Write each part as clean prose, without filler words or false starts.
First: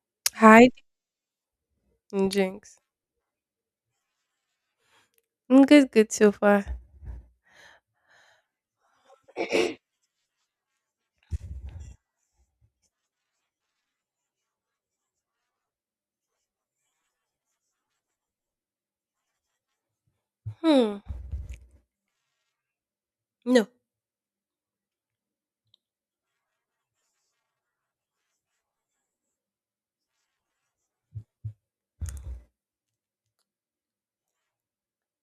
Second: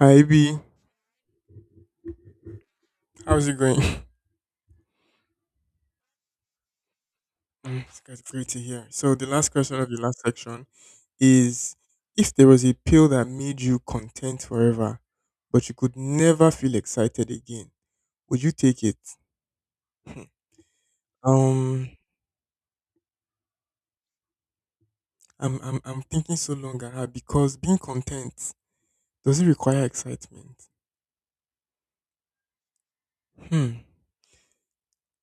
Hi B, Hide and drinks. how's it going? Good, good so far. It's great to hear. So the last question of the last section is: If there was a pill that made you content forever, but you could never feel excited again, would you take it? Hmm. Hmm. Um, No, I'm thinking so long ah, because being content, does it require excitement? Hmm.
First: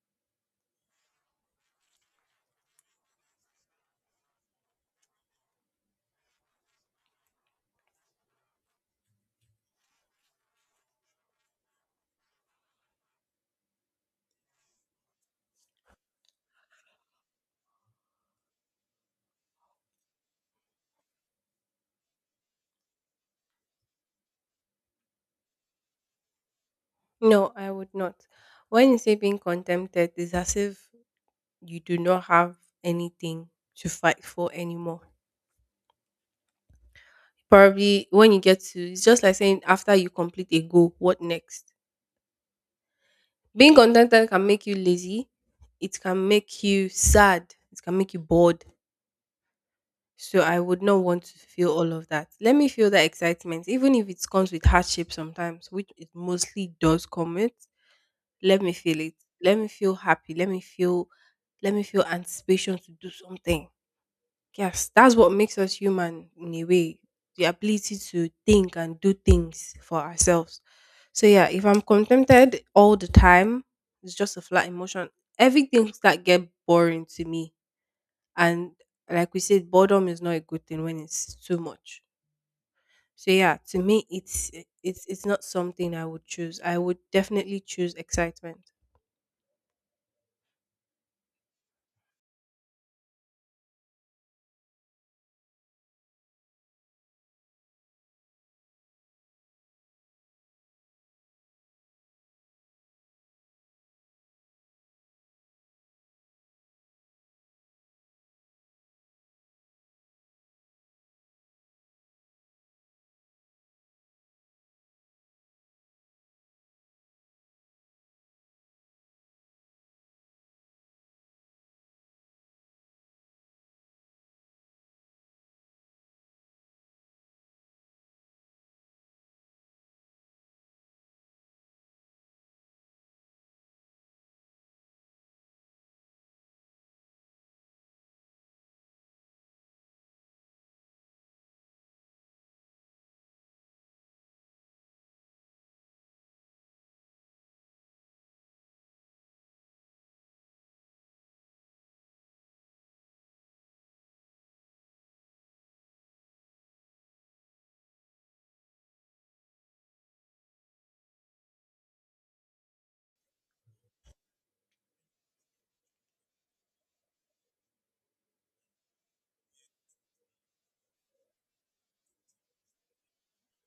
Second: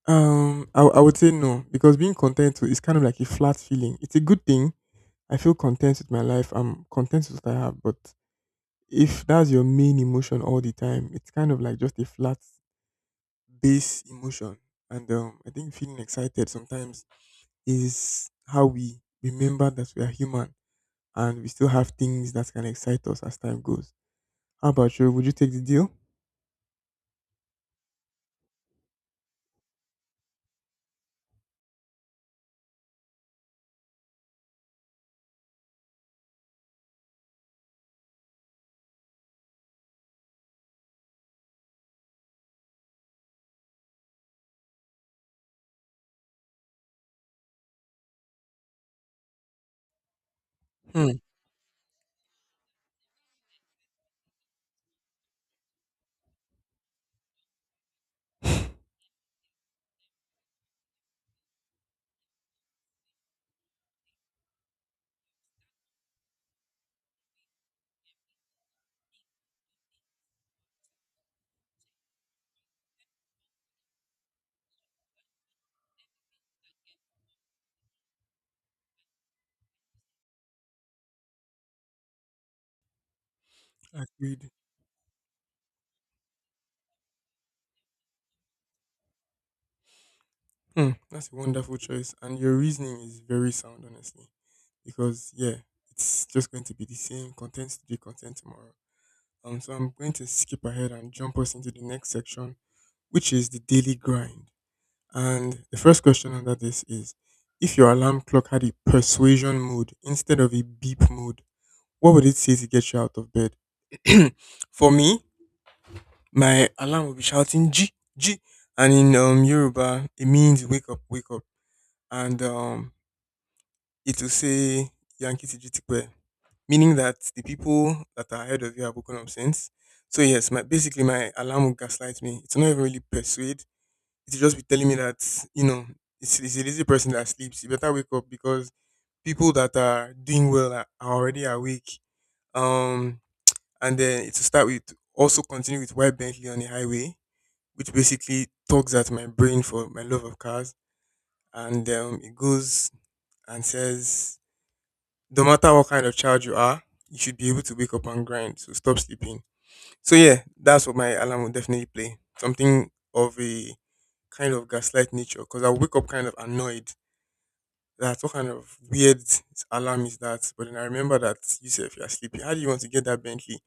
I would say no because being content too is kind of like a flat feeling. It's a good thing. I feel content with my life. I'm content with what I have, but if that's your main emotion all the time, it's kind of like just a flat base emotion. And I think feeling excited sometimes is how we remember that we are human and we still have things that can excite us as time goes. How about you? Would you take the deal? no, I would not. When you say being contented, it's as if you do not have anything to fight for anymore. Probably when you get to, it's just like saying after you complete a goal, what next? Being contented can make you lazy. It can make you sad. It can make you bored. So I would not Hmm. want to feel all of that. Let me feel that excitement, even if it comes with hardship sometimes, which it mostly does come with. Let me feel it. Let me feel happy. Let me feel anticipation to do something. Yes, that's what makes us human in a way. The ability to think and do things for ourselves. So yeah, if I'm contented all the time, it's just a flat emotion. Everything that get boring to me. And like we said, boredom is not a good thing when it's too much. So yeah, to me Agreed. it's not something I would choose. I would definitely choose excitement. Hmm, that's a wonderful choice, and your reasoning is very sound, honestly. Because yeah, it's just going to be the same content today, content tomorrow. So I'm going to skip ahead and jump us into the next section, which is the daily grind. And the first question under this is, if your alarm clock had a persuasion mode instead of a beep mode, what would it say to get you out of bed? For me, my alarm will be shouting G G, and in Yoruba, it means wake up, and it will say Yankee Tijutikwe, meaning that the people that are ahead of you are broken up. So yes, my basically my alarm will gaslight me. It's not even really persuade. It's just be telling me that you know it's a lazy person that sleeps. You better wake up because people that are doing well are already awake. Um, and then it will start with also continue with white Bentley on the highway, which basically tugs at my brain for my love of cars, and it goes and says no matter what kind of child you are, you should be able to wake up and grind. So stop sleeping. So yeah, that's what my alarm will definitely play. Something of a kind of gaslight nature, because I wake up kind of annoyed. That what kind of weird alarm is that? But then I remember that you said if you are sleeping, how do you want to get that Bentley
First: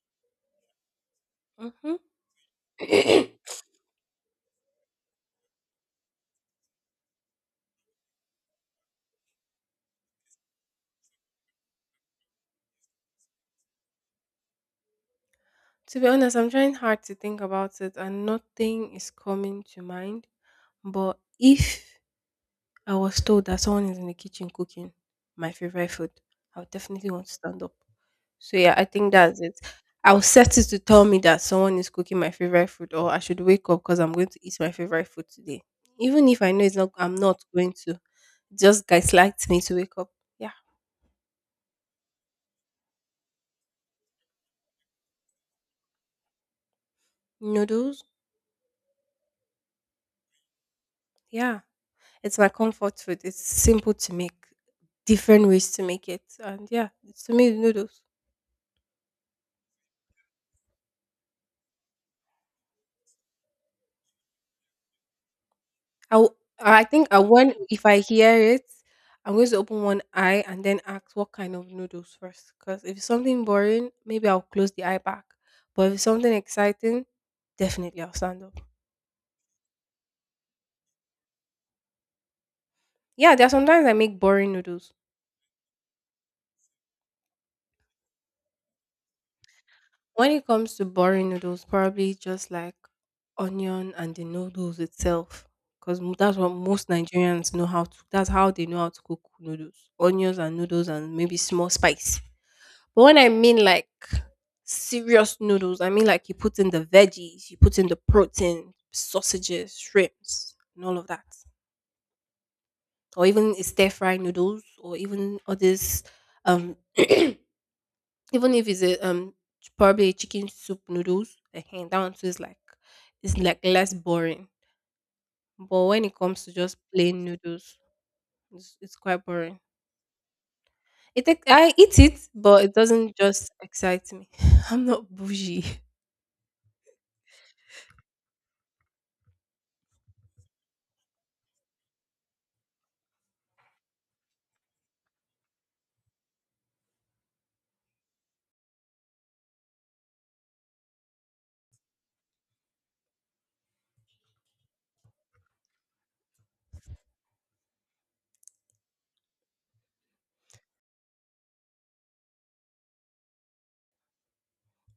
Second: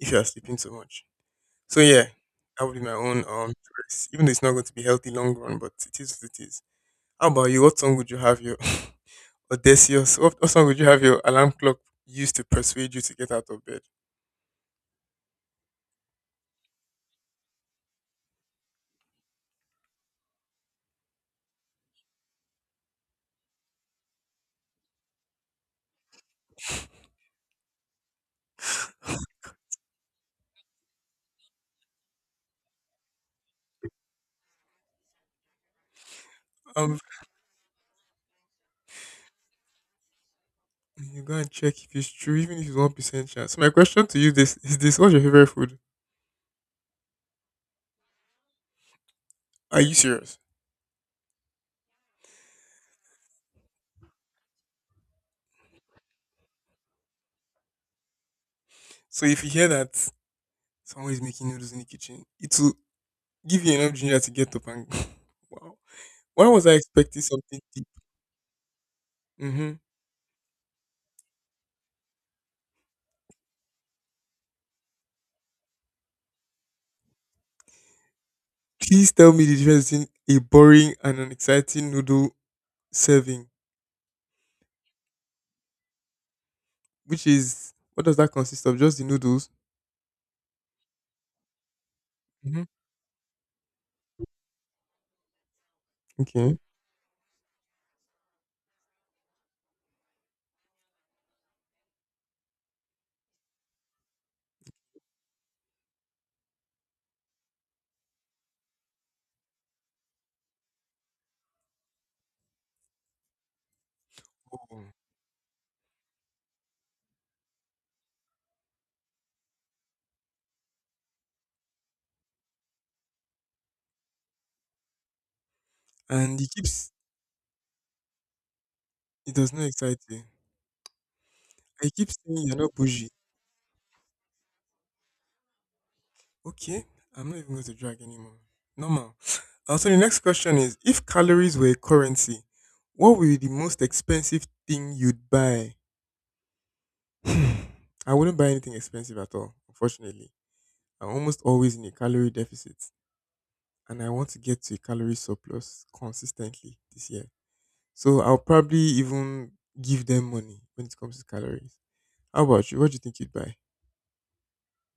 if you are sleeping so much? So yeah, that would be my Hmm. own choice. Even though it's not going to be healthy long run, but it is what it is. How about you? What song would you have your Odysseus. What song would you have your alarm clock use to persuade you to get out of bed? To be honest, I'm trying hard to think about it and nothing is coming to mind. But if I was told that someone is in the kitchen cooking my favorite food, I would definitely want to stand up. So yeah, I think that's it. I'll set it to tell me that someone is cooking my favorite food or I should wake up because I'm going to eat my favorite food today. Even if I know it's not Um, I'm not going to. Just guys liked me to wake up. Yeah. you go and check if it's true, even if it's 1% chance. So my question to you this is this: What's your favorite food? Noodles? Are you serious? Yeah. It's my comfort food. It's simple to make, different ways to make it, and yeah, it's to me it's noodles. So if you hear that someone is making noodles in the kitchen, it will give you enough ginger to get up and wow. I w- Why was I I think I, expecting when something if deep? I hear it, I'm going to Mm-hmm. open one eye and then ask what kind of noodles first. Because if it's something boring, maybe I'll close the eye back. But if it's something exciting, definitely I'll stand up. Please tell me the difference between a boring and an exciting noodle Yeah, there serving, are sometimes I make boring noodles. which is, what does that consist of? Just the noodles. When it comes to boring noodles, probably just Mm-hmm. like onion and the noodles itself, because that's what Okay. most Nigerians know how to. That's how they know how to cook noodles, onions and noodles, and maybe small spice. But when I mean like serious noodles, I mean like you put in the veggies, you put in the protein, sausages, shrimps, and all of that, or even stir fry noodles, Oh. or even all these um even if it's a probably a chicken soup noodles that one too is like it's like less boring, but when it And comes it to just keeps. plain noodles, it's quite It does boring. not excite you. I I eat keep it, saying you're but it not bougie. doesn't just excite me. I'm not bougie. Okay, I'm not even going to drag anymore. Normal. So the next question is: If calories were a currency, what would be the most expensive thing you'd buy? Hmm, I wouldn't buy anything expensive at all. Unfortunately, I'm almost always in a calorie deficit, and I want to get to a calorie surplus consistently this year. So I'll probably even give them money when it comes to calories. How about you? What do you think you'd buy?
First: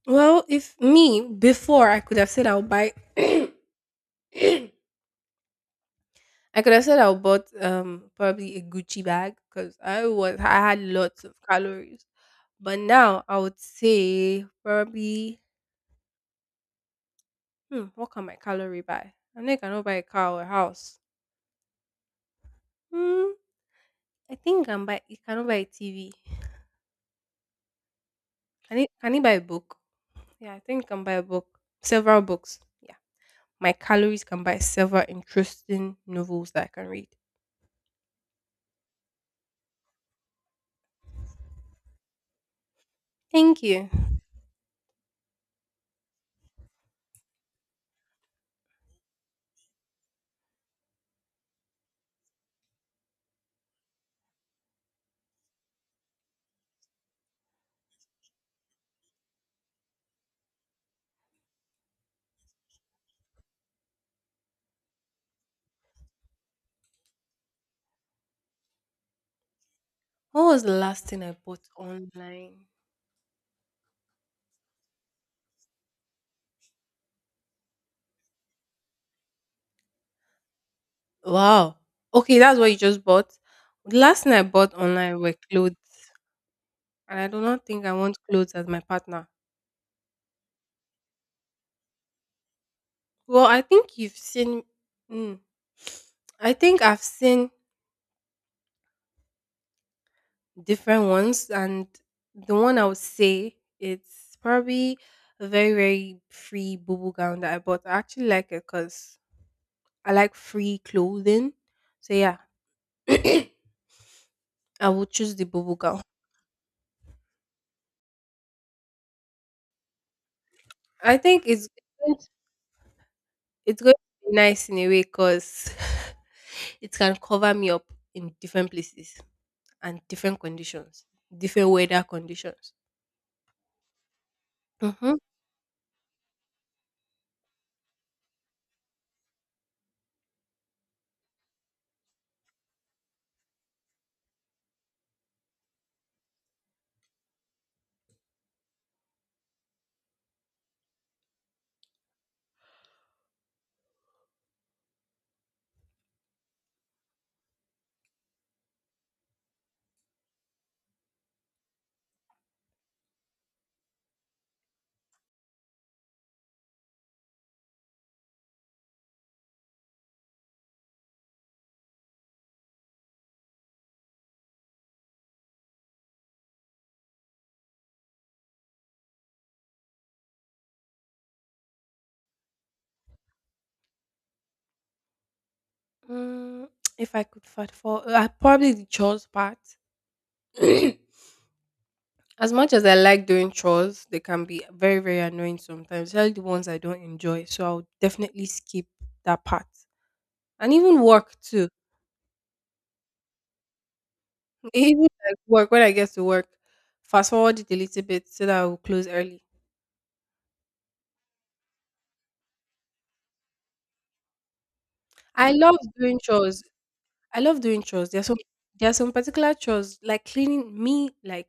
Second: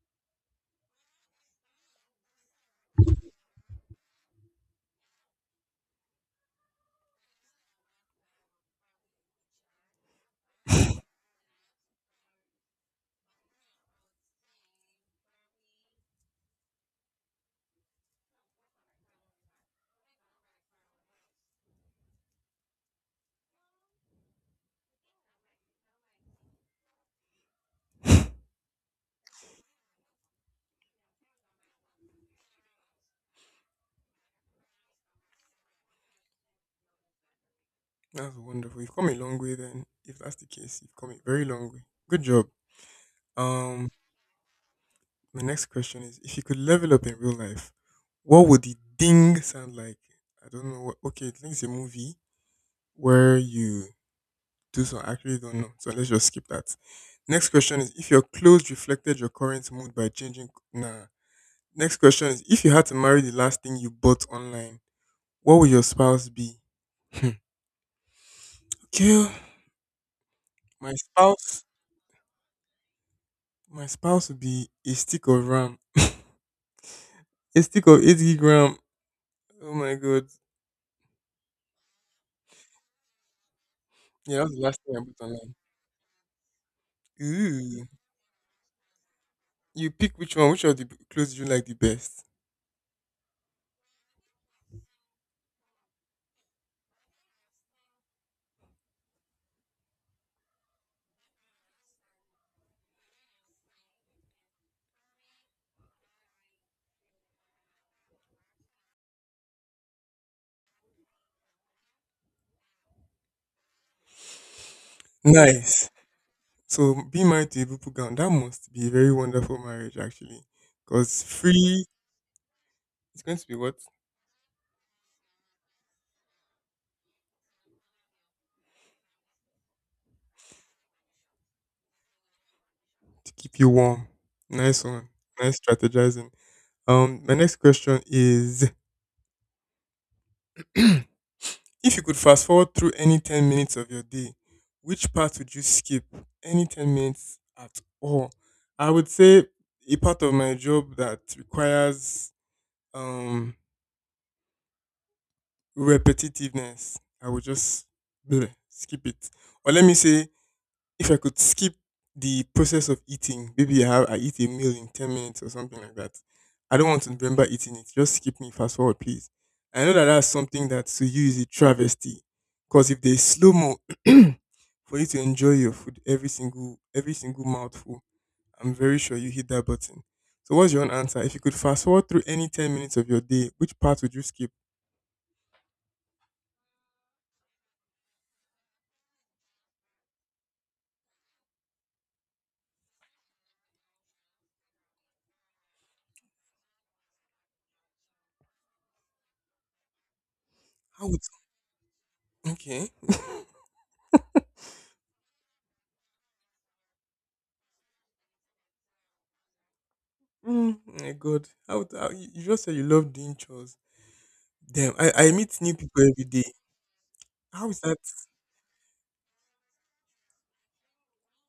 Well, if me before I could have said I'll buy I could have said I'll bought probably a Gucci bag, because I had lots of calories, but now I would say probably hmm, what can my calorie buy? I know you cannot buy a car or a house. Hmm, I think I can buy. You cannot buy a TV. Can it? Can it buy a book? Yeah, I think you can buy a book. Several books. Yeah, my calories can buy several interesting novels that I can read. That's wonderful. You've come a long way then. If that's the case, you've come a very long way. Good job. Thank you. Um, my next question is if you could level up in real life, what would the ding sound like? I don't know what, okay, I think it's a movie where you do, so I actually don't know. So let's just skip that. Next question is if your clothes reflected your current mood by changing, nah. Next question is if you had to marry the last thing you bought online, what would your spouse be? Hmm. Okay. Oh. What was the My last thing I spouse bought online? my spouse would be a stick of ram. A stick of 80 gram. Oh my god. Wow. Okay, that's what you just bought. The last thing Yeah, that I was the bought last thing I bought online were online. clothes, and I do not Ooh. think I want clothes as my partner. You pick which one, which of the clothes you like the best. Well, I think you've seen. Mm, I think I've seen different ones, and the one I would say it's probably a very, very free bubble gown that I bought. I actually like it because I like free clothing. So yeah, I will choose the bubble Nice. gown. So be married to a Bupu gown. That must be a very wonderful marriage actually. I Because think it's free, going to- it's going to be what? It's going to be nice in a way, because it can cover me up in different places and different conditions, different weather conditions. To keep you warm. Nice one. Mm-hmm. Nice strategizing. My next question is if you could fast forward through any 10 minutes of your day, which part would you skip? Any 10 minutes at all? I would say a part of my job that requires um, repetitiveness. I would just bleh, skip it. Or let me say, if I could skip the process of eating, maybe I eat a meal in 10 minutes or something like that. I don't want to remember eating it. Just skip me, fast forward, please. I know that that's something that to you is a travesty. Because if there's slow mo for you to enjoy your food every single mouthful. I'm very sure you hit that button. So what's your own answer? If you could fast forward through any 10 minutes of your day, which part would you skip? Mm, if I could probably the chores part. As much as I like doing chores, they can be very, very annoying sometimes, especially the ones I don't enjoy. So I'll definitely skip that part. And even How would work too. okay? Even like work, when I get to work, fast forward it a little bit so that I will close early. Mm, my God, how you just said you love doing chores. Damn, I I meet new love people doing every day. chores. I love How is doing that? chores. There are some particular chores like cleaning me, like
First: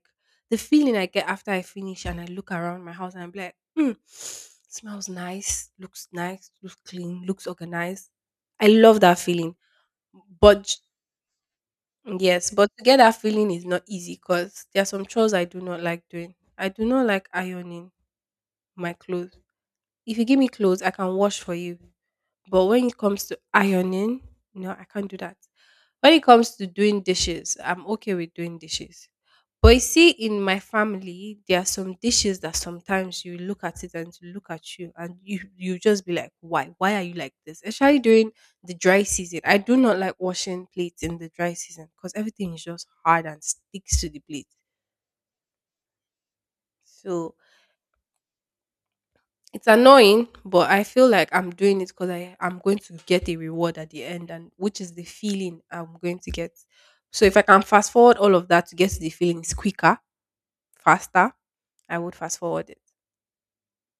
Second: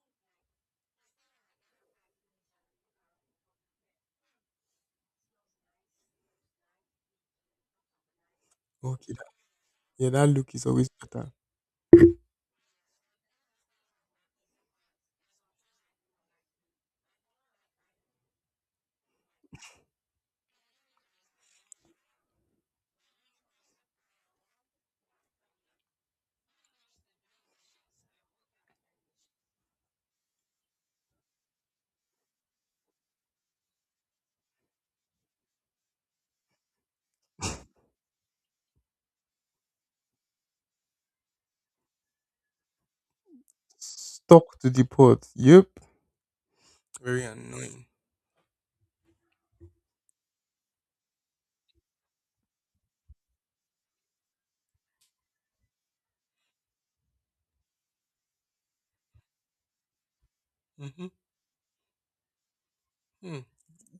the feeling I get after I finish and I look around my house and I'm like, hmm, smells nice, looks clean, looks organized. I love Okay, that that, feeling. yeah, that look But is j- always better. yes, but to get that feeling is not easy, because there are some chores I do not like doing. I do not like ironing my clothes. If you give me clothes, I can wash for you. But when it comes to ironing, no, I can't do that. When it comes to doing dishes, I'm okay with doing dishes. But you see, in my family, there are some dishes that sometimes you look at it and it will look at you, and you just be like, why? Why are you like this? Especially during the dry season, I do not like washing plates in the dry season, because everything is just hard and sticks to the plate. Stuck to the pot. Yep. Very So annoying. it's annoying, but I feel like I'm doing it because I'm going to get a reward at the end, and which is the feeling I'm going to get. So if I can fast forward all of that to get to the feelings quicker, Mhm. faster, I would fast forward it. Hmm.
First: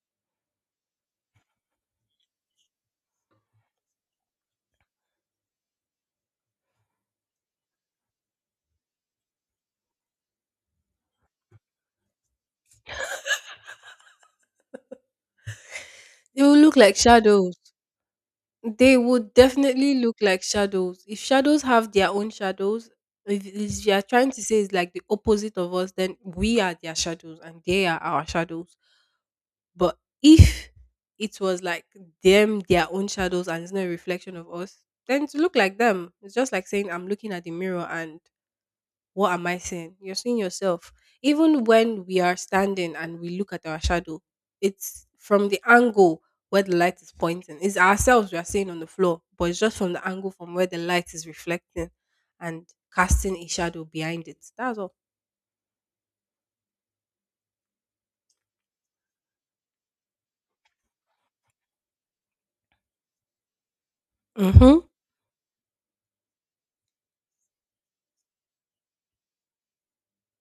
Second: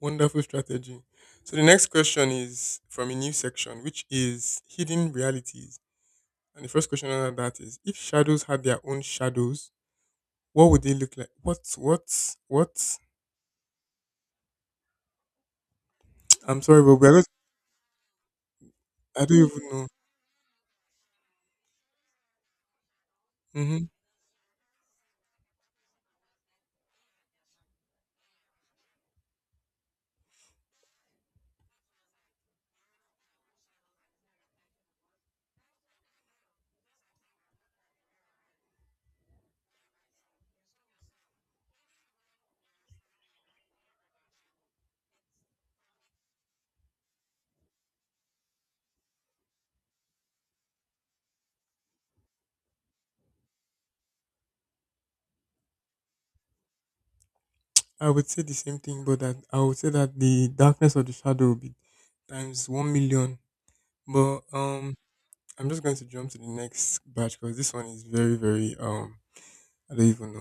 Wonderful strategy. So the next question is from a new section, which is hidden realities. And the first question under that is if shadows had their own shadows, what would they look like? What? They will I'm look sorry, but like we're not, shadows. They I would don't even know. definitely look like shadows. If shadows have their own shadows, if Hmm. you are trying to say it's like the opposite of us, then we are their shadows and they are our shadows. But if it was like them, their own shadows, and it's not a reflection of us, then to look like them, it's just like saying, I'm looking at the mirror, and what am I seeing? You're seeing yourself. Even when we are standing and we look at our shadow, it's from the angle where the light is pointing. It's ourselves we are seeing on the floor, but it's just from the angle from where the light is reflecting and casting a shadow behind it. That's all. I would say the same thing, but that I would say that the darkness of the shadow would be times 1,000,000. But Mm-hmm. I'm just going to jump to the next batch because this one is very, very I don't even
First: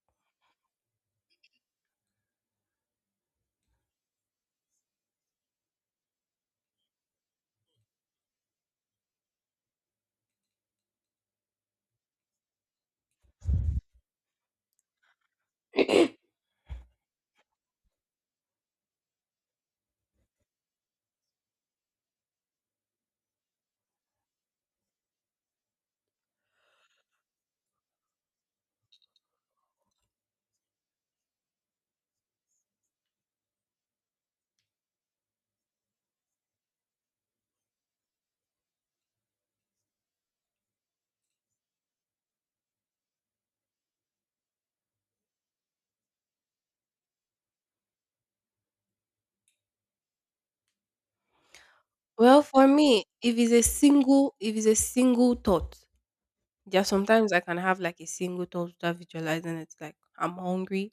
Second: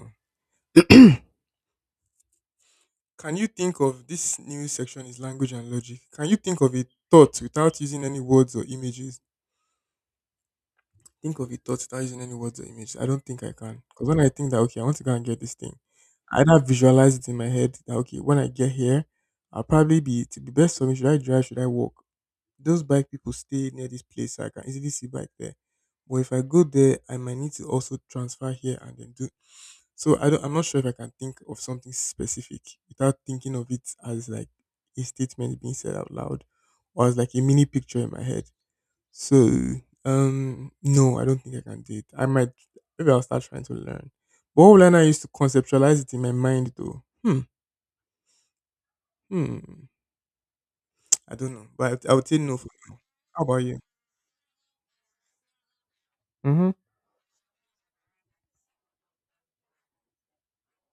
know. Can you think of this new section is language and logic. Can you think of a thought without using any words or images? Think of a thought without using any words or images. I don't think I can. Because when I think that okay, I want to go and get this thing, I either visualize it in my head that okay, when I get here, I'll probably be to be best for me. Should I drive? Should I walk? Those bike people stay near this place, so I can easily see bike there. But if I go there, I might need to also transfer here and then do, so I'm not sure if I can think of something specific without thinking of it as like a statement being said out loud or as like a mini picture in my head. So no, I don't think I can do it. I might maybe I'll start trying to learn. But what will I now use to conceptualize it in my mind though? Hmm. Hmm. I don't know. But I would say Well, no for for now. me, How about you? If it's a single thought, Hmm. yeah, sometimes I can have like a single thought without visualizing it. Like I'm hungry.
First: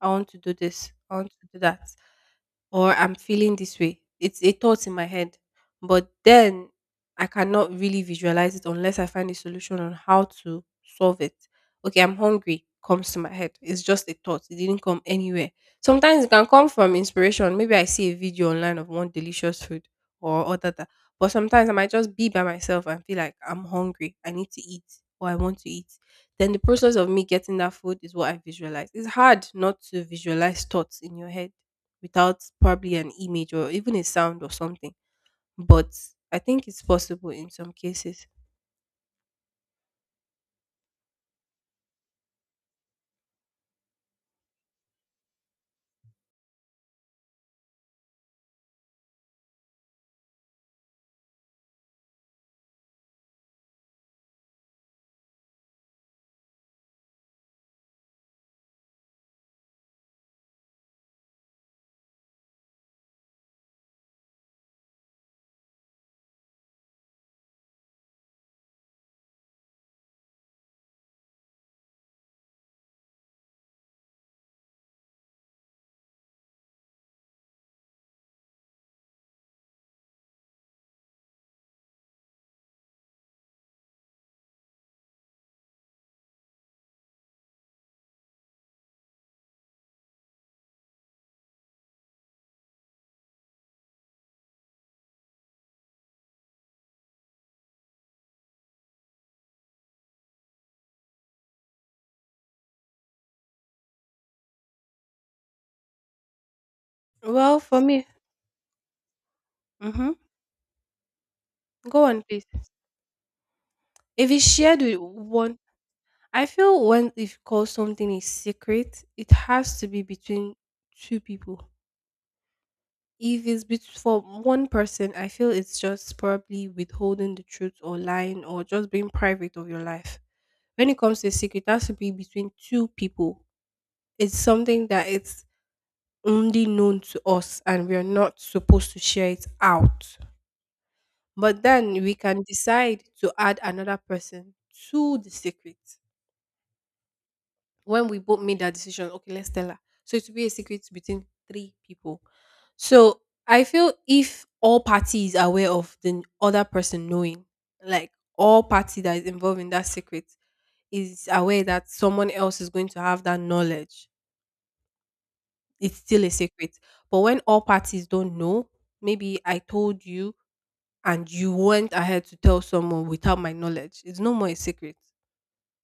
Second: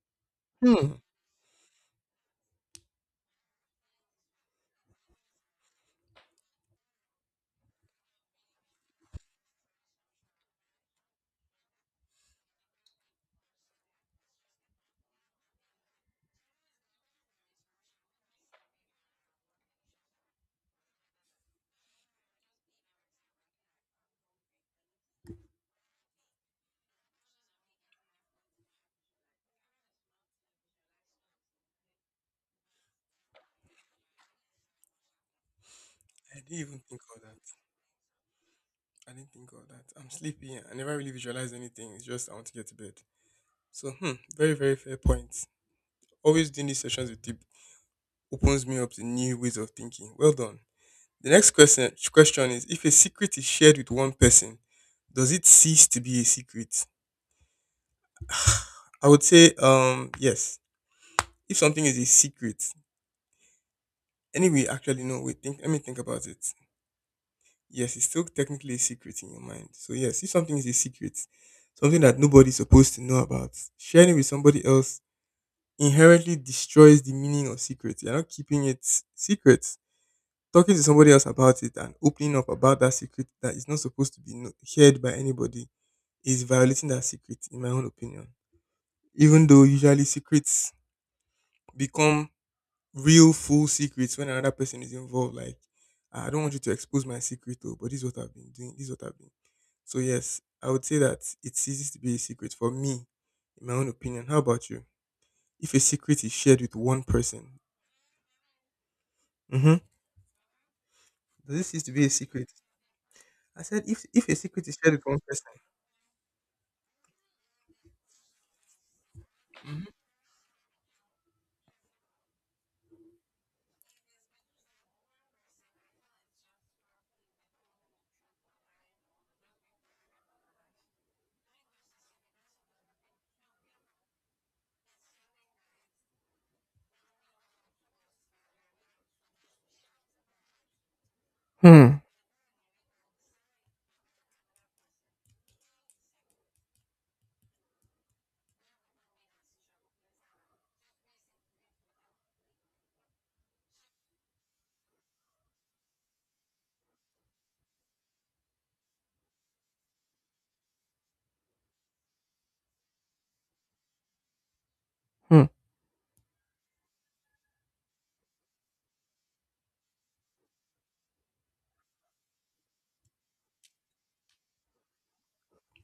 I want to do this. Hmm. I want to do that, or I'm feeling this way. It's a thought in my head, but then I cannot really visualize it unless I find a solution on how to solve it. Okay, I'm hungry comes to my head. It's just a thought. It didn't come anywhere. Sometimes it can come from inspiration. Maybe I see a video online of one delicious food or other that. But sometimes I might just be by myself and feel like I'm hungry. I need to eat or I want to eat. Then the process of me getting that food is what I visualize. It's hard not to visualize thoughts in your head without probably an image or even a sound or something. But I I didn't think even it's think of possible that. in some cases. I didn't think of that. I'm sleepy. I never really visualize anything. It's just I want to get to bed. So, hmm, very, very fair point. Always doing these sessions with people opens me up to new ways of thinking. Well done. The next question is if a secret is shared with one person, does it cease to be a secret? I would say yes. If something is a secret, anyway, actually no, wait, think let me think about it. Yes, it's still technically a secret in your mind. So yes, if something is a secret, something that nobody's supposed to know about, sharing it with somebody else inherently destroys the meaning of secret. You're not keeping it secret. Talking to somebody else about it and opening up about that secret that is not supposed to be shared by anybody is violating that secret, in my own opinion. Even though usually secrets become real, full secrets when another person is involved. Like, "Ah, I don't want you to expose my secret, though, but this is what I've been doing. This is what I've been." So, yes, I would say that it ceases to be a secret for me, in my own opinion. How about you? If a secret is shared with one person, Well, for me, mm-hmm, mm-hmm. does it cease to be Go a on, please. secret? I said, if If a it's secret is shared shared with with one person. one, I feel when if call something a secret, it has to be between two people. If it's bet- For one person, I feel it's just probably withholding the truth or lying or just being private of your life. When it comes to a secret, it has to be between two people. It's something that it's only known to us and we are not supposed to share it out. But Hmm. then we can decide to add another person to the secret. When we both made that decision, okay, let's tell her. So it will be a secret between three people. So I feel if all parties are aware of the other person knowing, like all party that is involved in that secret is aware that someone else is going to have that knowledge, Hmm. it's still a secret. But when all parties don't know, maybe I told you and you went ahead to tell someone without my knowledge. It's no more a secret.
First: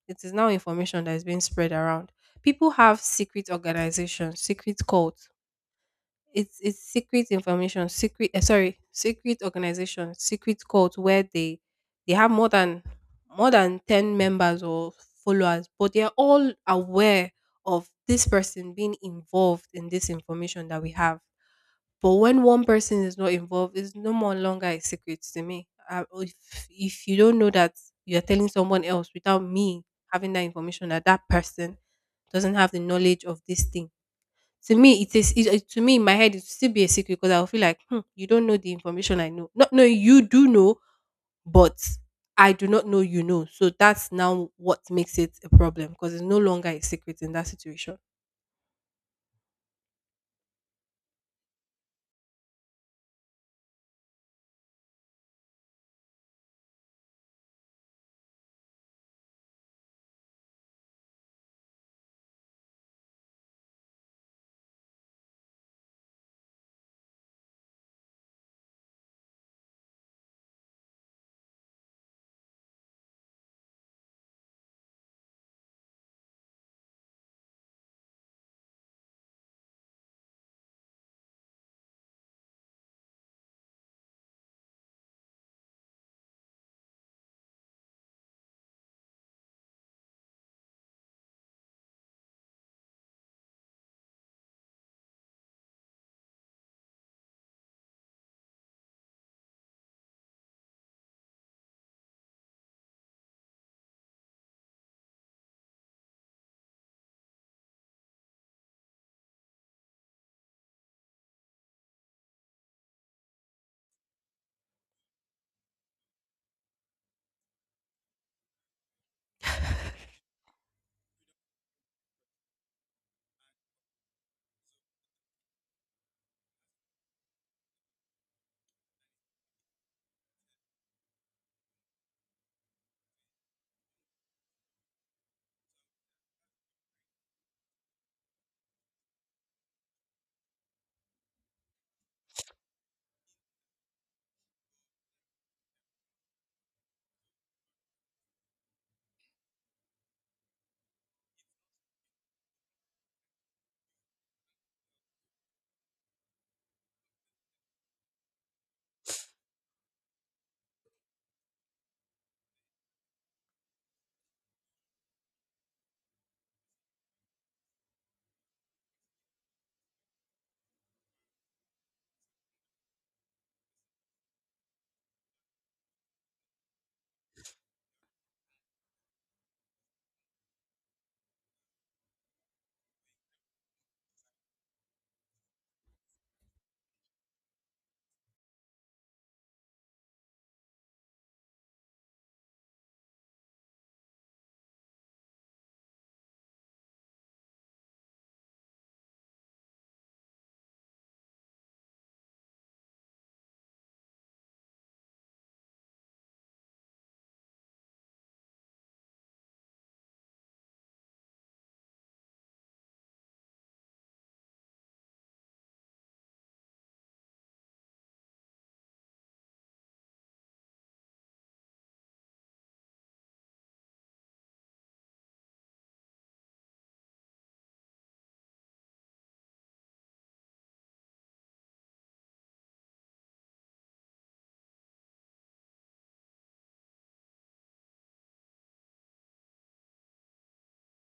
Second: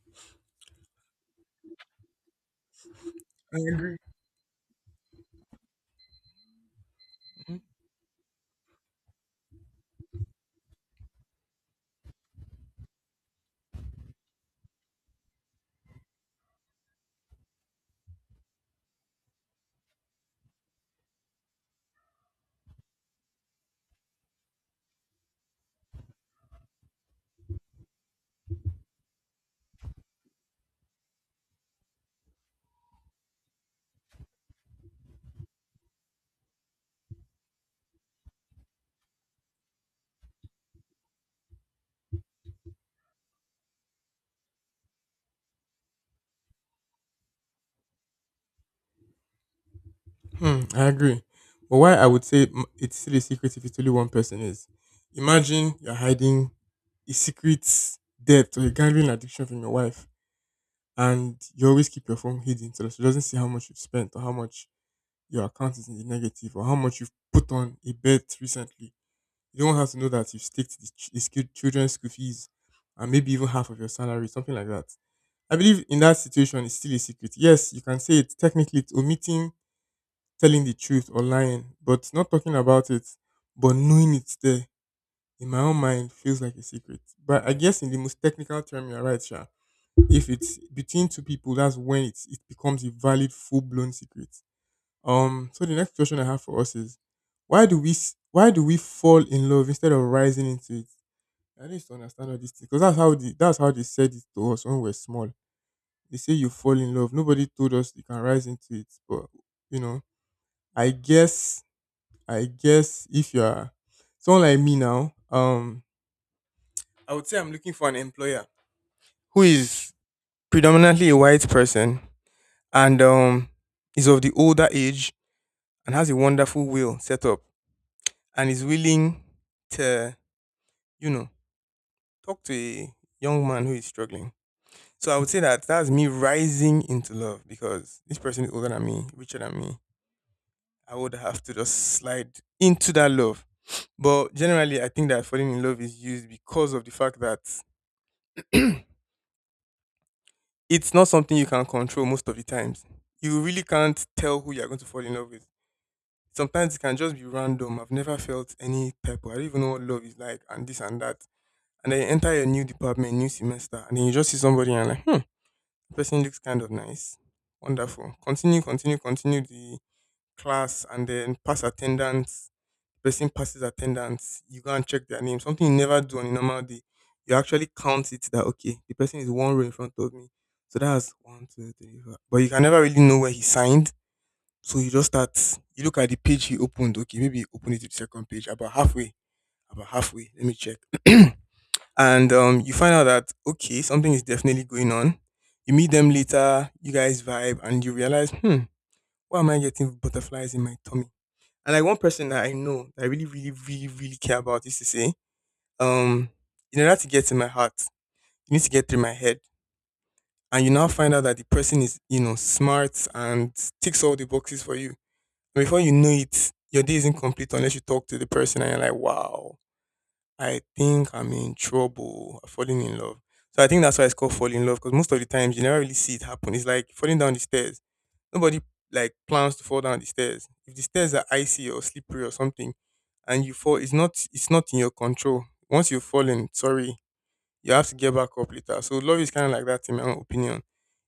It is now information that is being spread around. People have secret I agree. organizations, secret cults. It's secret information, secret sorry, secret organizations, secret cults, where they have more than 10 members or followers, but they are all aware of this person being involved in this information that we have, but when one person is not involved, it's no more longer a secret to me. If you don't know that you're telling someone else without me having that information that that person doesn't have the knowledge of this thing, to me it is it, it- to me in my head it will still be a secret because I'll feel like hmm, you don't know the information I know. Not knowing you do know, but I do not know you know. So that's now what makes it a problem because it's no longer a secret in that situation. Hmm, I agree. But why I would say it's still a secret if it's only one person is. Imagine you're hiding a secret debt or a gambling addiction from your wife, and you always keep your phone hidden so that she doesn't see how much you've spent or how much your account is in the negative or how much you've put on a bet recently. You don't have to know that you've staked the children's school fees and maybe even half of your salary, something like that. I believe in that situation, it's still a secret. Yes, you can say it. Technically, it's omitting telling the truth or lying, but not talking about it, but knowing it's there in my own mind feels like a secret. But I guess in the most technical term, you're right, Sha. If it's between two people, that's when it becomes a valid, full blown secret. So the next question I have for us is, why do we fall in love instead of rising into it? I need to understand all these things because that's how they said it to us when we were small. They say you fall in love. Nobody told us you can rise into it, but you know, I guess I guess if you are someone like me now, I would say I'm looking for an employer who is predominantly a white person and is of the older age and has a wonderful will set up and is willing to, you know, talk to a young man who is struggling. So I would say that that's me rising into love because this person is older than me, richer than me. I would have to just slide into that love. But generally, I think that falling in love is used because of the fact that it's not something you can control most of the times. You really can't tell who you're going to fall in love with. Sometimes it can just be random. I've never felt any type of, I don't even know what love is like and this and that. And then you enter a new department, new semester, and then you just see somebody and like, hmm, person looks kind of nice. Wonderful. Continue, continue, continue the class and then pass attendance person passes attendance, you go and check their name. Something you never do on a normal day. You actually count it that okay, the person is one row in front of me. So that's one, two, three, four. But you can never really know where he signed. So you just start you look at the page he opened. Okay, maybe he opened it to the second page, about halfway. About halfway. Let me check. And you find out that okay, something is definitely going on. You meet them later, you guys vibe and you realize, hmm, why am I getting butterflies in my tummy? And like one person that I know that I really, really, really, really care about used to say, um, in order to get in my heart, you need to get through my head. And you now find out that the person is smart and ticks all the boxes for you. And before you know it, your day is incomplete unless you talk to the person and you're like, wow, I think I'm in trouble. I'm falling in love. So I think that's why it's called falling in love because most of the times you never really see it happen. It's like falling down the stairs. Nobody like plans to fall down the stairs. If the stairs are icy or slippery or something, and you fall, it's not in your control. Once you've fallen, sorry, you have to get back up later. So love is kind of like that in my own opinion.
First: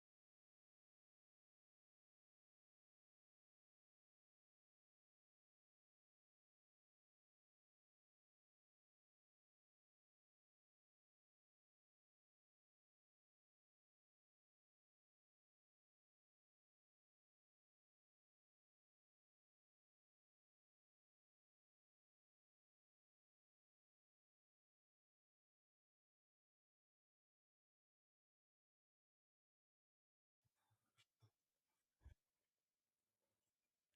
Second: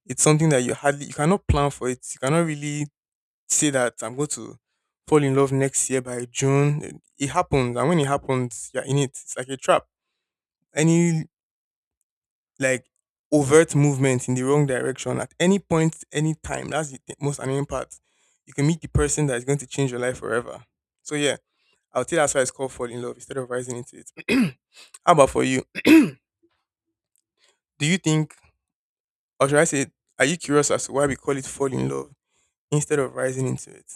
It's something that you cannot plan for it. You cannot really say that I'm going to fall in love next year by June. It happens, and when it happens, you're in it. It's like a trap. Any like overt movement in the wrong direction at any point, any time. That's the most annoying part. You can meet the person that is going to change your life forever. So yeah, I would say that's why it's called fall in love instead of rising into it. How about for you? Do you think, or should I say, are you curious as to why we call it fall in love instead of rising into it?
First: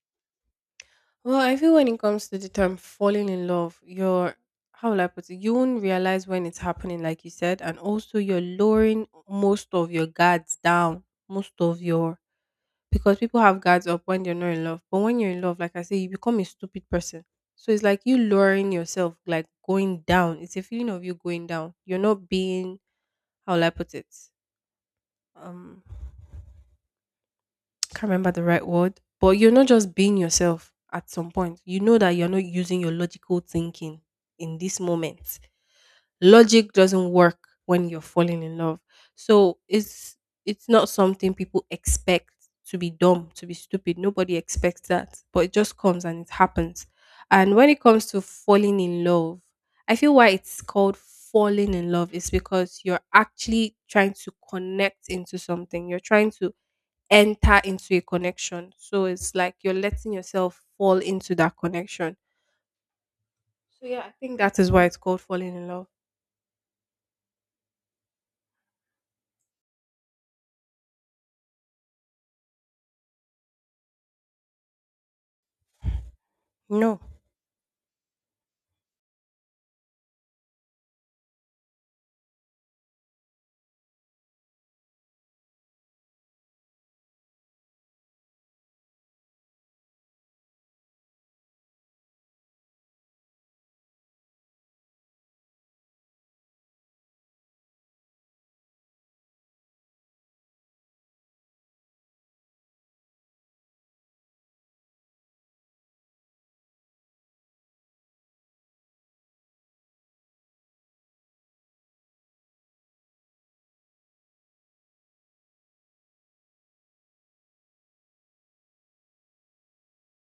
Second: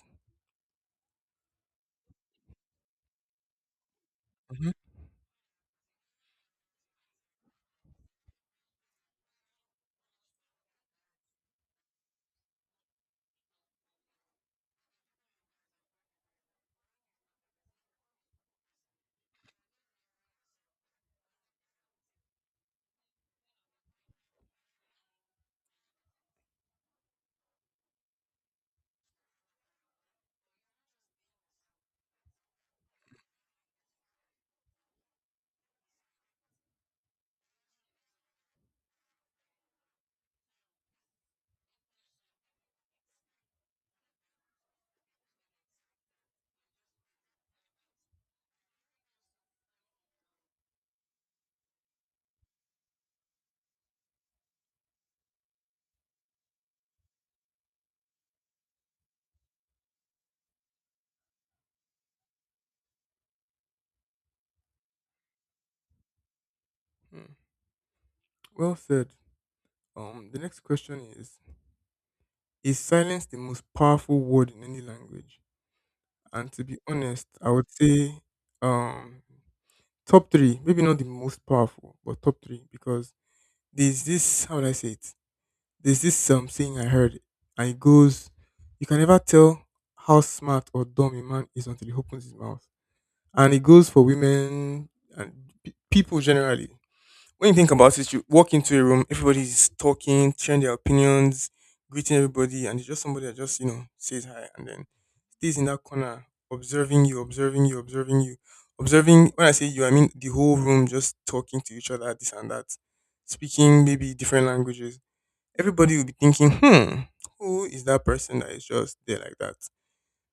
Well, I feel when it comes to the term falling in love, you're Mhm. how will I put it? You won't realize when it's happening, like you said, and also you're lowering most of your guards down, most of your because people have guards up when they're not in love. But when you're in love, like I say, you become a stupid person. So it's like you lowering yourself, like going down. It's a feeling of you going down. You're not being how will I put it? Um can't remember the right word, but you're not just being yourself at some point. You know that you're not using your logical thinking in this moment. Logic doesn't work when you're falling in love. So it's not something people expect to be dumb, to be stupid. Nobody expects that. But it just comes and it happens. And when it comes to falling in love, I feel why it's called falling in love is because you're actually trying to connect into something. You're trying to enter into a connection. So it's like you're letting yourself fall into that connection. So yeah, I think that is why it's called falling in love. Mm. Well said. The next question is: is silence the most powerful word in any language? And to be No, honest, I would say um top three, maybe not the most powerful, but top three because there's this how would I say it? There's this saying I heard, and it goes, you can never tell how smart or dumb a man is until he opens his mouth, and it goes for women and people generally. When you think about it, you walk into a room, everybody's talking, sharing their opinions, greeting everybody, and it's just somebody that just says hi, and then stays in that corner observing you, observing you, observing you, observing. When I say you, I mean the whole room just talking to each other, this and that, speaking maybe different languages. Everybody will be thinking, hmm, who is that person that is just there like that?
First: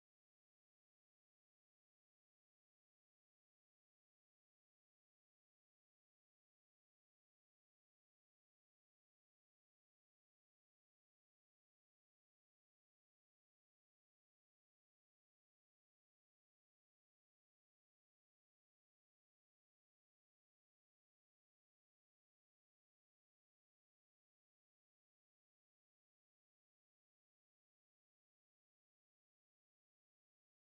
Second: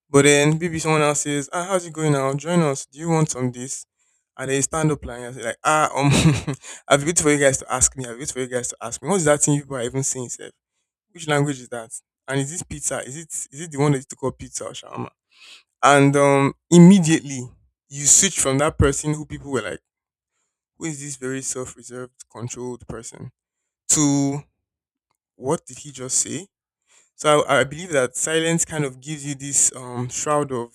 But then maybe someone else says, ah, how's it going now? Join us. Do you want some this? And they stand up and say like, ah, I've waited for you guys to ask me. I've waited for you guys to ask me. What's that thing you people are even saying, sir? Which language is that? And is this pizza? Is it the one that you took call pizza or shawarma? And immediately you switch from that person who people were like, who is this very self-reserved, controlled person, to what did he just say? So I believe that silence kind of gives you this shroud of,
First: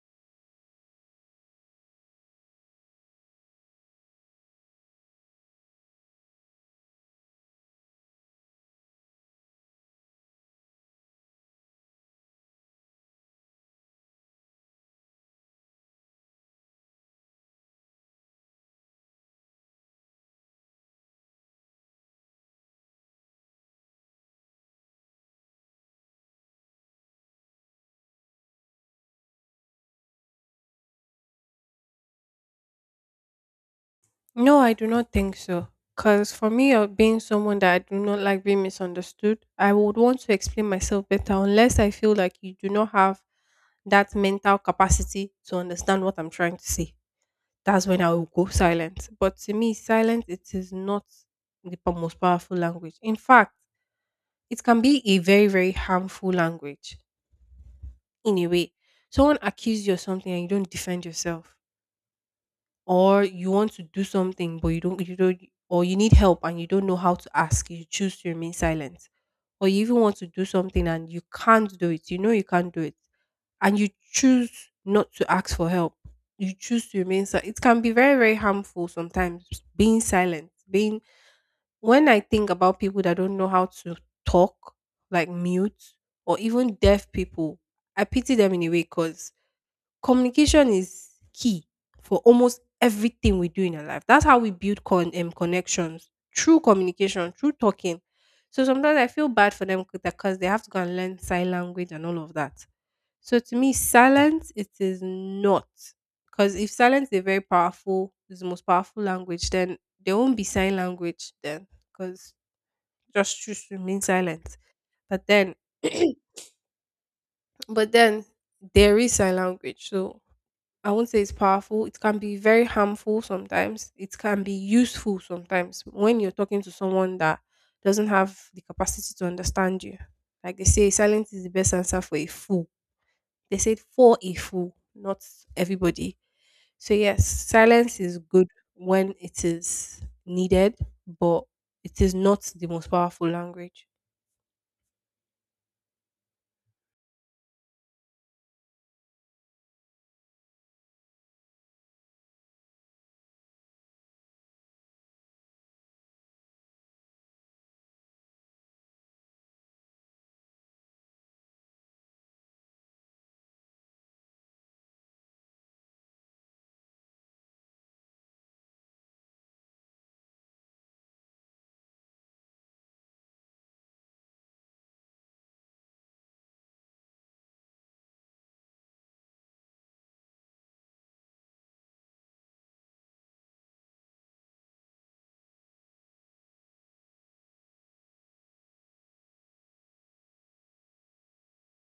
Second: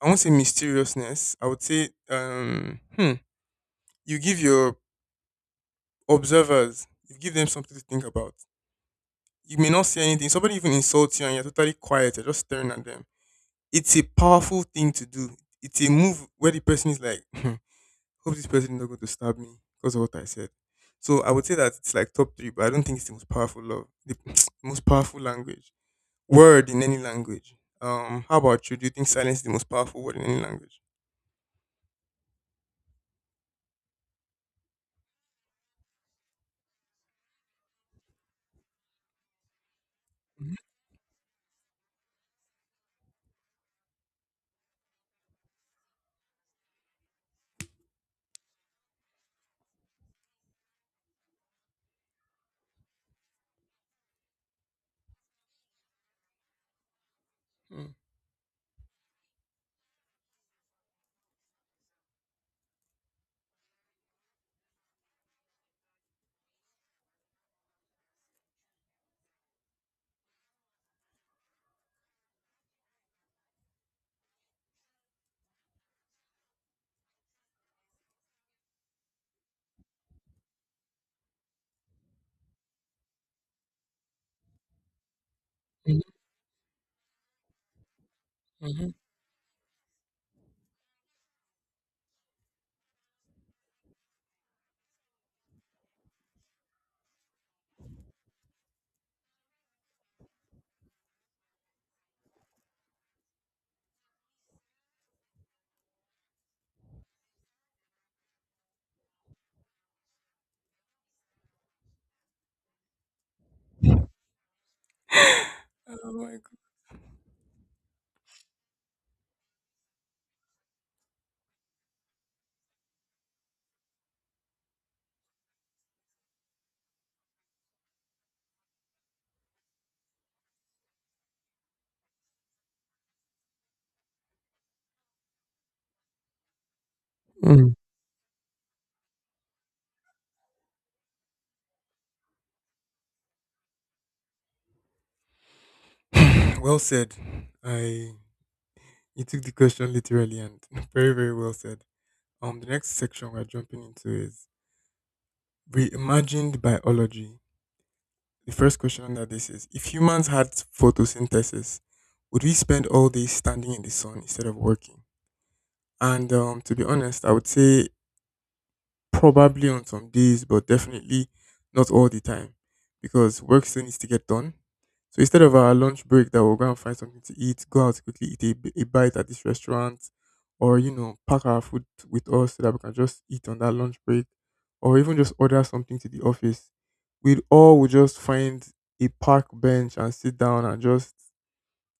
I won't say mysteriousness. I would say you give your you give them something to think about. You may not say anything. Somebody even insults you and you're totally quiet. You're just staring at them. It's a powerful thing to do. It's a move where the person is like, hmm, hope this person is not going to stab me because of what I said. So I would say that it's like top three, but I don't think it's the most powerful language word in any language. How about you? Do you think silence is the most powerful word in any language? no, I do not think so. Because for me, being someone that I do not like being misunderstood, I would want to Mm. explain myself better unless I feel like you do not have that mental capacity to understand what I'm trying to say. That's when I will go silent. But to me, silence it is not the most powerful language. In fact, it can be a very, very harmful language in a way. Someone accuses you of something and you don't defend yourself, or you want to do something but you don't, or you need help and you don't know how to ask. You choose to remain silent, or you even want to do something and you can't do it. You know you can't do it, and you choose not to ask for help. You choose to remain silent. It can be very, very harmful sometimes. Being silent, being when I think about people that don't know how to talk, like mute or even deaf people, I pity them in a way Mm-hmm. because communication is key for almost everything we do in our life. That's how we build connections through communication, through talking. So sometimes I feel bad for them because they have to go and learn sign language and all of that. So to me, silence it is not because if silence is very powerful, is the most powerful language, then there won't be sign language then because just choose to remain silent. But then, Oh my but then there is sign language. So I won't say it's powerful. It can be very harmful sometimes. It can be useful sometimes when you're talking to someone that doesn't have the capacity to understand you. Like they say, silence is the best answer for a fool. They said for a fool, not everybody. So, yes, god. Mm. silence is good when it is needed, but it is not the most powerful language. Well said. I You took the question literally and very, very well said. The next section we're jumping into is reimagined biology. The first question under this is if humans had photosynthesis, would we spend all day standing in the sun instead of working? And to be honest, I would say probably on some days, but definitely not all the time because work still needs to get done. So instead of our lunch break that we'll go and find something to eat, go out quickly, eat a bite at this restaurant, or pack our food with us so that we can just eat on that lunch break, or even just order something to the office. We'd all would just find a park bench and sit down and just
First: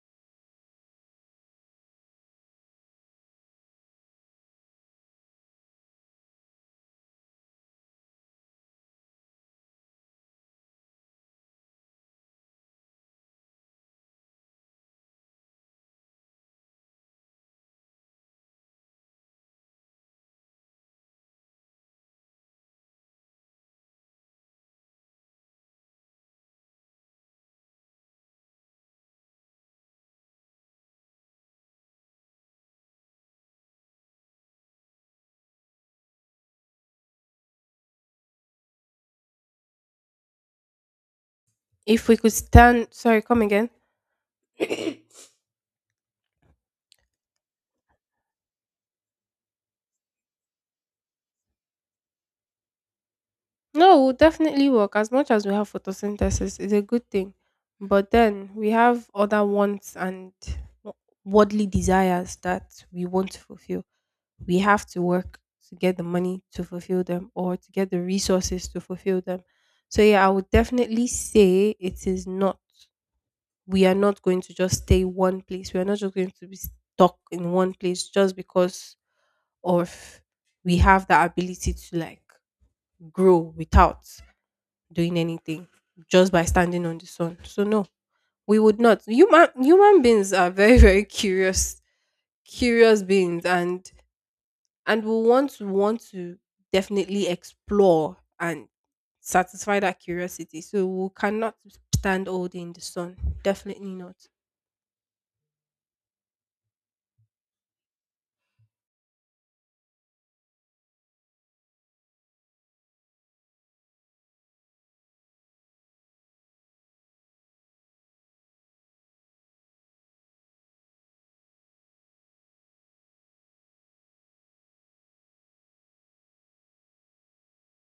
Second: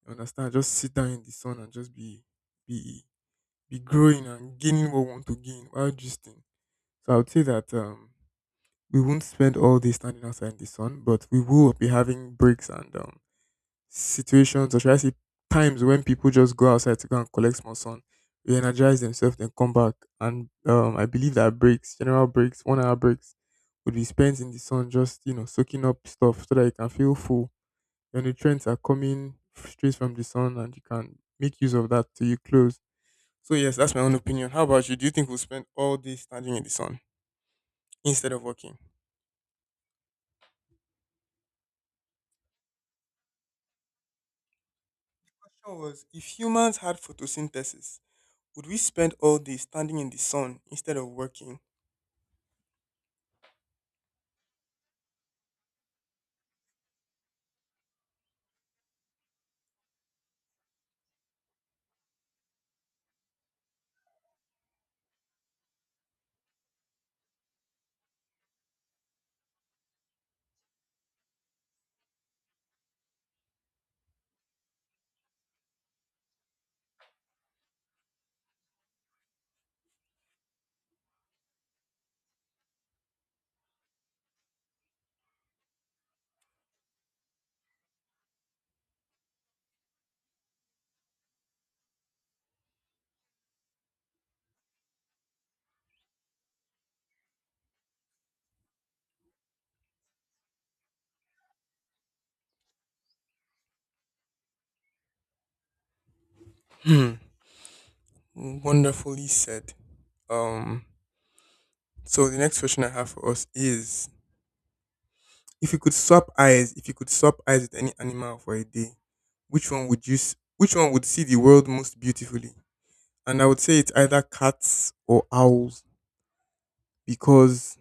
you understand, just sit down in the sun and just be be growing and gaining what we want to gain while gisting. So I would say that we won't spend all day standing outside in the sun, but we will be having breaks and situations, or should I say, times when people just go outside to go and collect more sun, re-energize themselves, then come back. And I believe that breaks, general breaks, 1 hour breaks, would be spent in the sun, just soaking up stuff so that you can feel full. Your nutrients are coming straight from the sun, and you can make use of that till you close. So yes, that's my own opinion. How about you? Do you think we'll spend all day standing in the sun instead of working? If we could stand, sorry, come again. Question was if humans had photosynthesis, would we spend all day standing in the sun instead of working? No, we'll definitely work. As much as we have photosynthesis, it's a good thing. But then we have other wants and wo- worldly desires that we want to fulfill. We have to work to get the money to fulfill them or to get the resources to fulfill them. So, yeah, I would definitely say it is not, we are not going to just stay one place. We are not just going to be stuck in one place just because of we have the ability to like grow without doing anything just by standing on the sun. So no, we would not. Human beings are very very curious beings and we want to definitely explore and satisfy that curiosity. So we cannot stand all day in the sun. Definitely not. Hmm. Wonderfully said. Um so the next question I have for us is if you could swap eyes, if you could swap eyes with any animal for a day, which one would see the world most beautifully? And I would say it's either cats or owls because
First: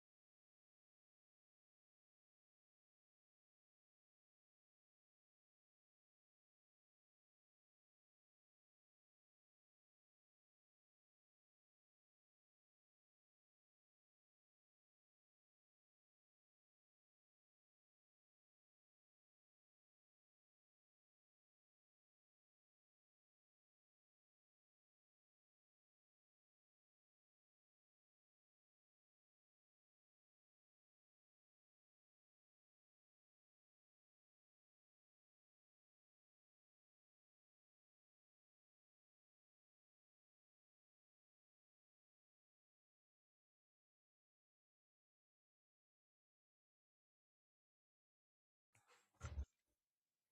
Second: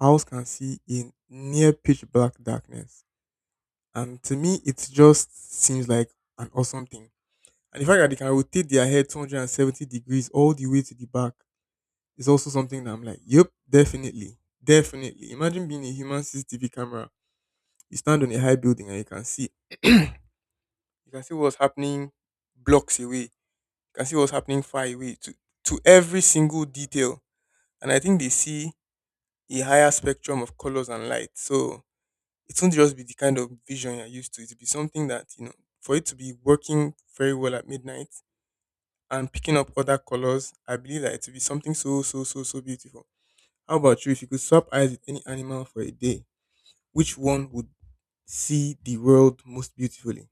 owls can see in near pitch black darkness. And to me it just seems like an awesome thing. And the fact that they can rotate their head 270 degrees all the way to the back is also something that I'm like, yep, definitely. Definitely. Imagine being a human CCTV camera. You stand on a high building and you can see you can see what's happening blocks away. You can see what's happening far away to every single detail. And I think they see a higher spectrum of colors and light. So it won't just be the kind of vision you're used to. It'll be something that for it to be working very well at midnight, and picking up other colors, I believe that it will be something so, so, so, so beautiful. How about you? If you could swap eyes with any animal for a day, which one would see the world most beautifully?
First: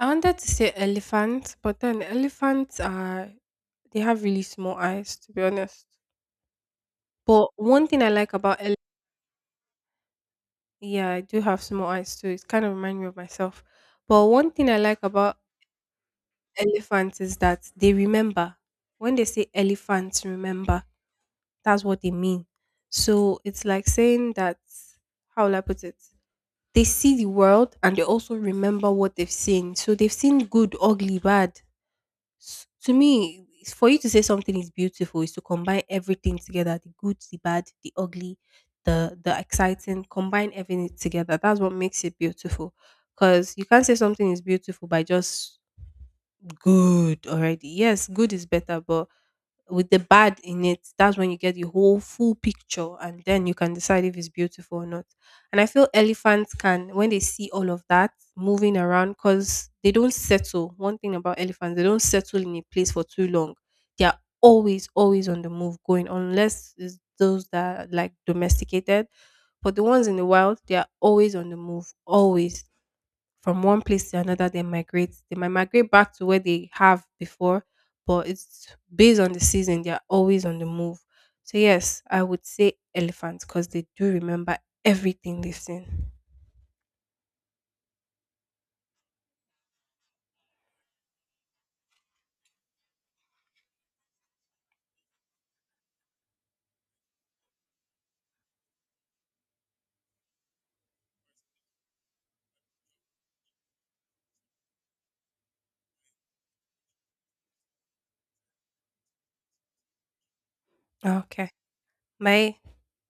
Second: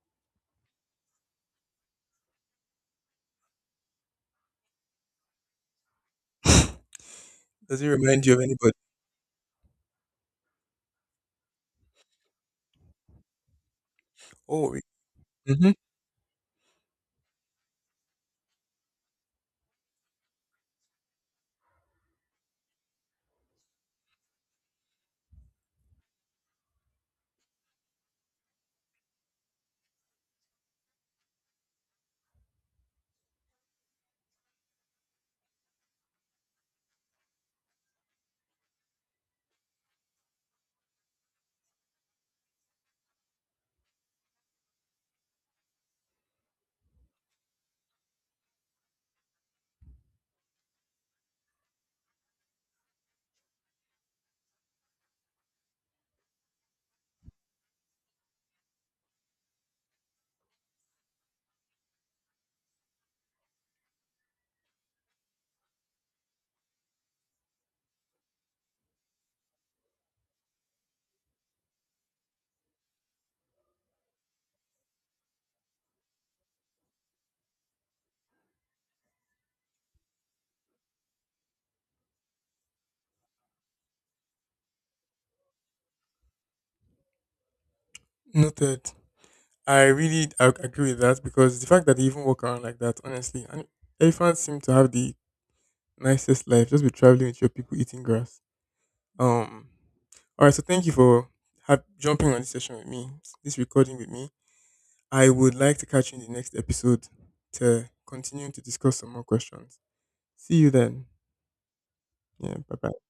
I wanted to say elephants, but then elephants are they have really small eyes to be honest. But Does one it thing I remind like you of about anybody? elephants. Yeah, I do have small eyes too. It kind of reminds me of myself. But one thing Oh, I like about mm-hmm. elephants is that they remember. When they say elephants remember, that's what they mean. So it's like saying that, how will I put it? They see the world and they also remember what they've seen. So they've seen good, ugly, to me for you to say something is beautiful is to combine everything together, the good, the bad, the ugly, the exciting, combine everything together, that's what makes it beautiful because you can't say something is beautiful by just good already. Yes, good is better, but with the bad in it, that's when you get the whole full picture and then you can decide if it's beautiful or not. And I feel elephants can, when they see all of that moving around, because they don't settle. One thing about elephants, they don't settle in a place for too long. They are always, always on the move going, unless it's those that are like domesticated. But the ones in the wild, they are always on the move, always from one place to another. They migrate, they might migrate back to where they have before, but it's based on the season. They're always on the move. So yes, I would say elephants because they do remember everything they've seen. Noted. I agree with that because the fact that they even walk around like that, honestly, and elephants seem to have the nicest life. Just be traveling with your people eating grass. Um. All right. So thank you for jumping on this session with me, this recording with me. I would like to catch you in the next episode to continue to discuss some more questions. See you then. Okay, Yeah, my bye bye.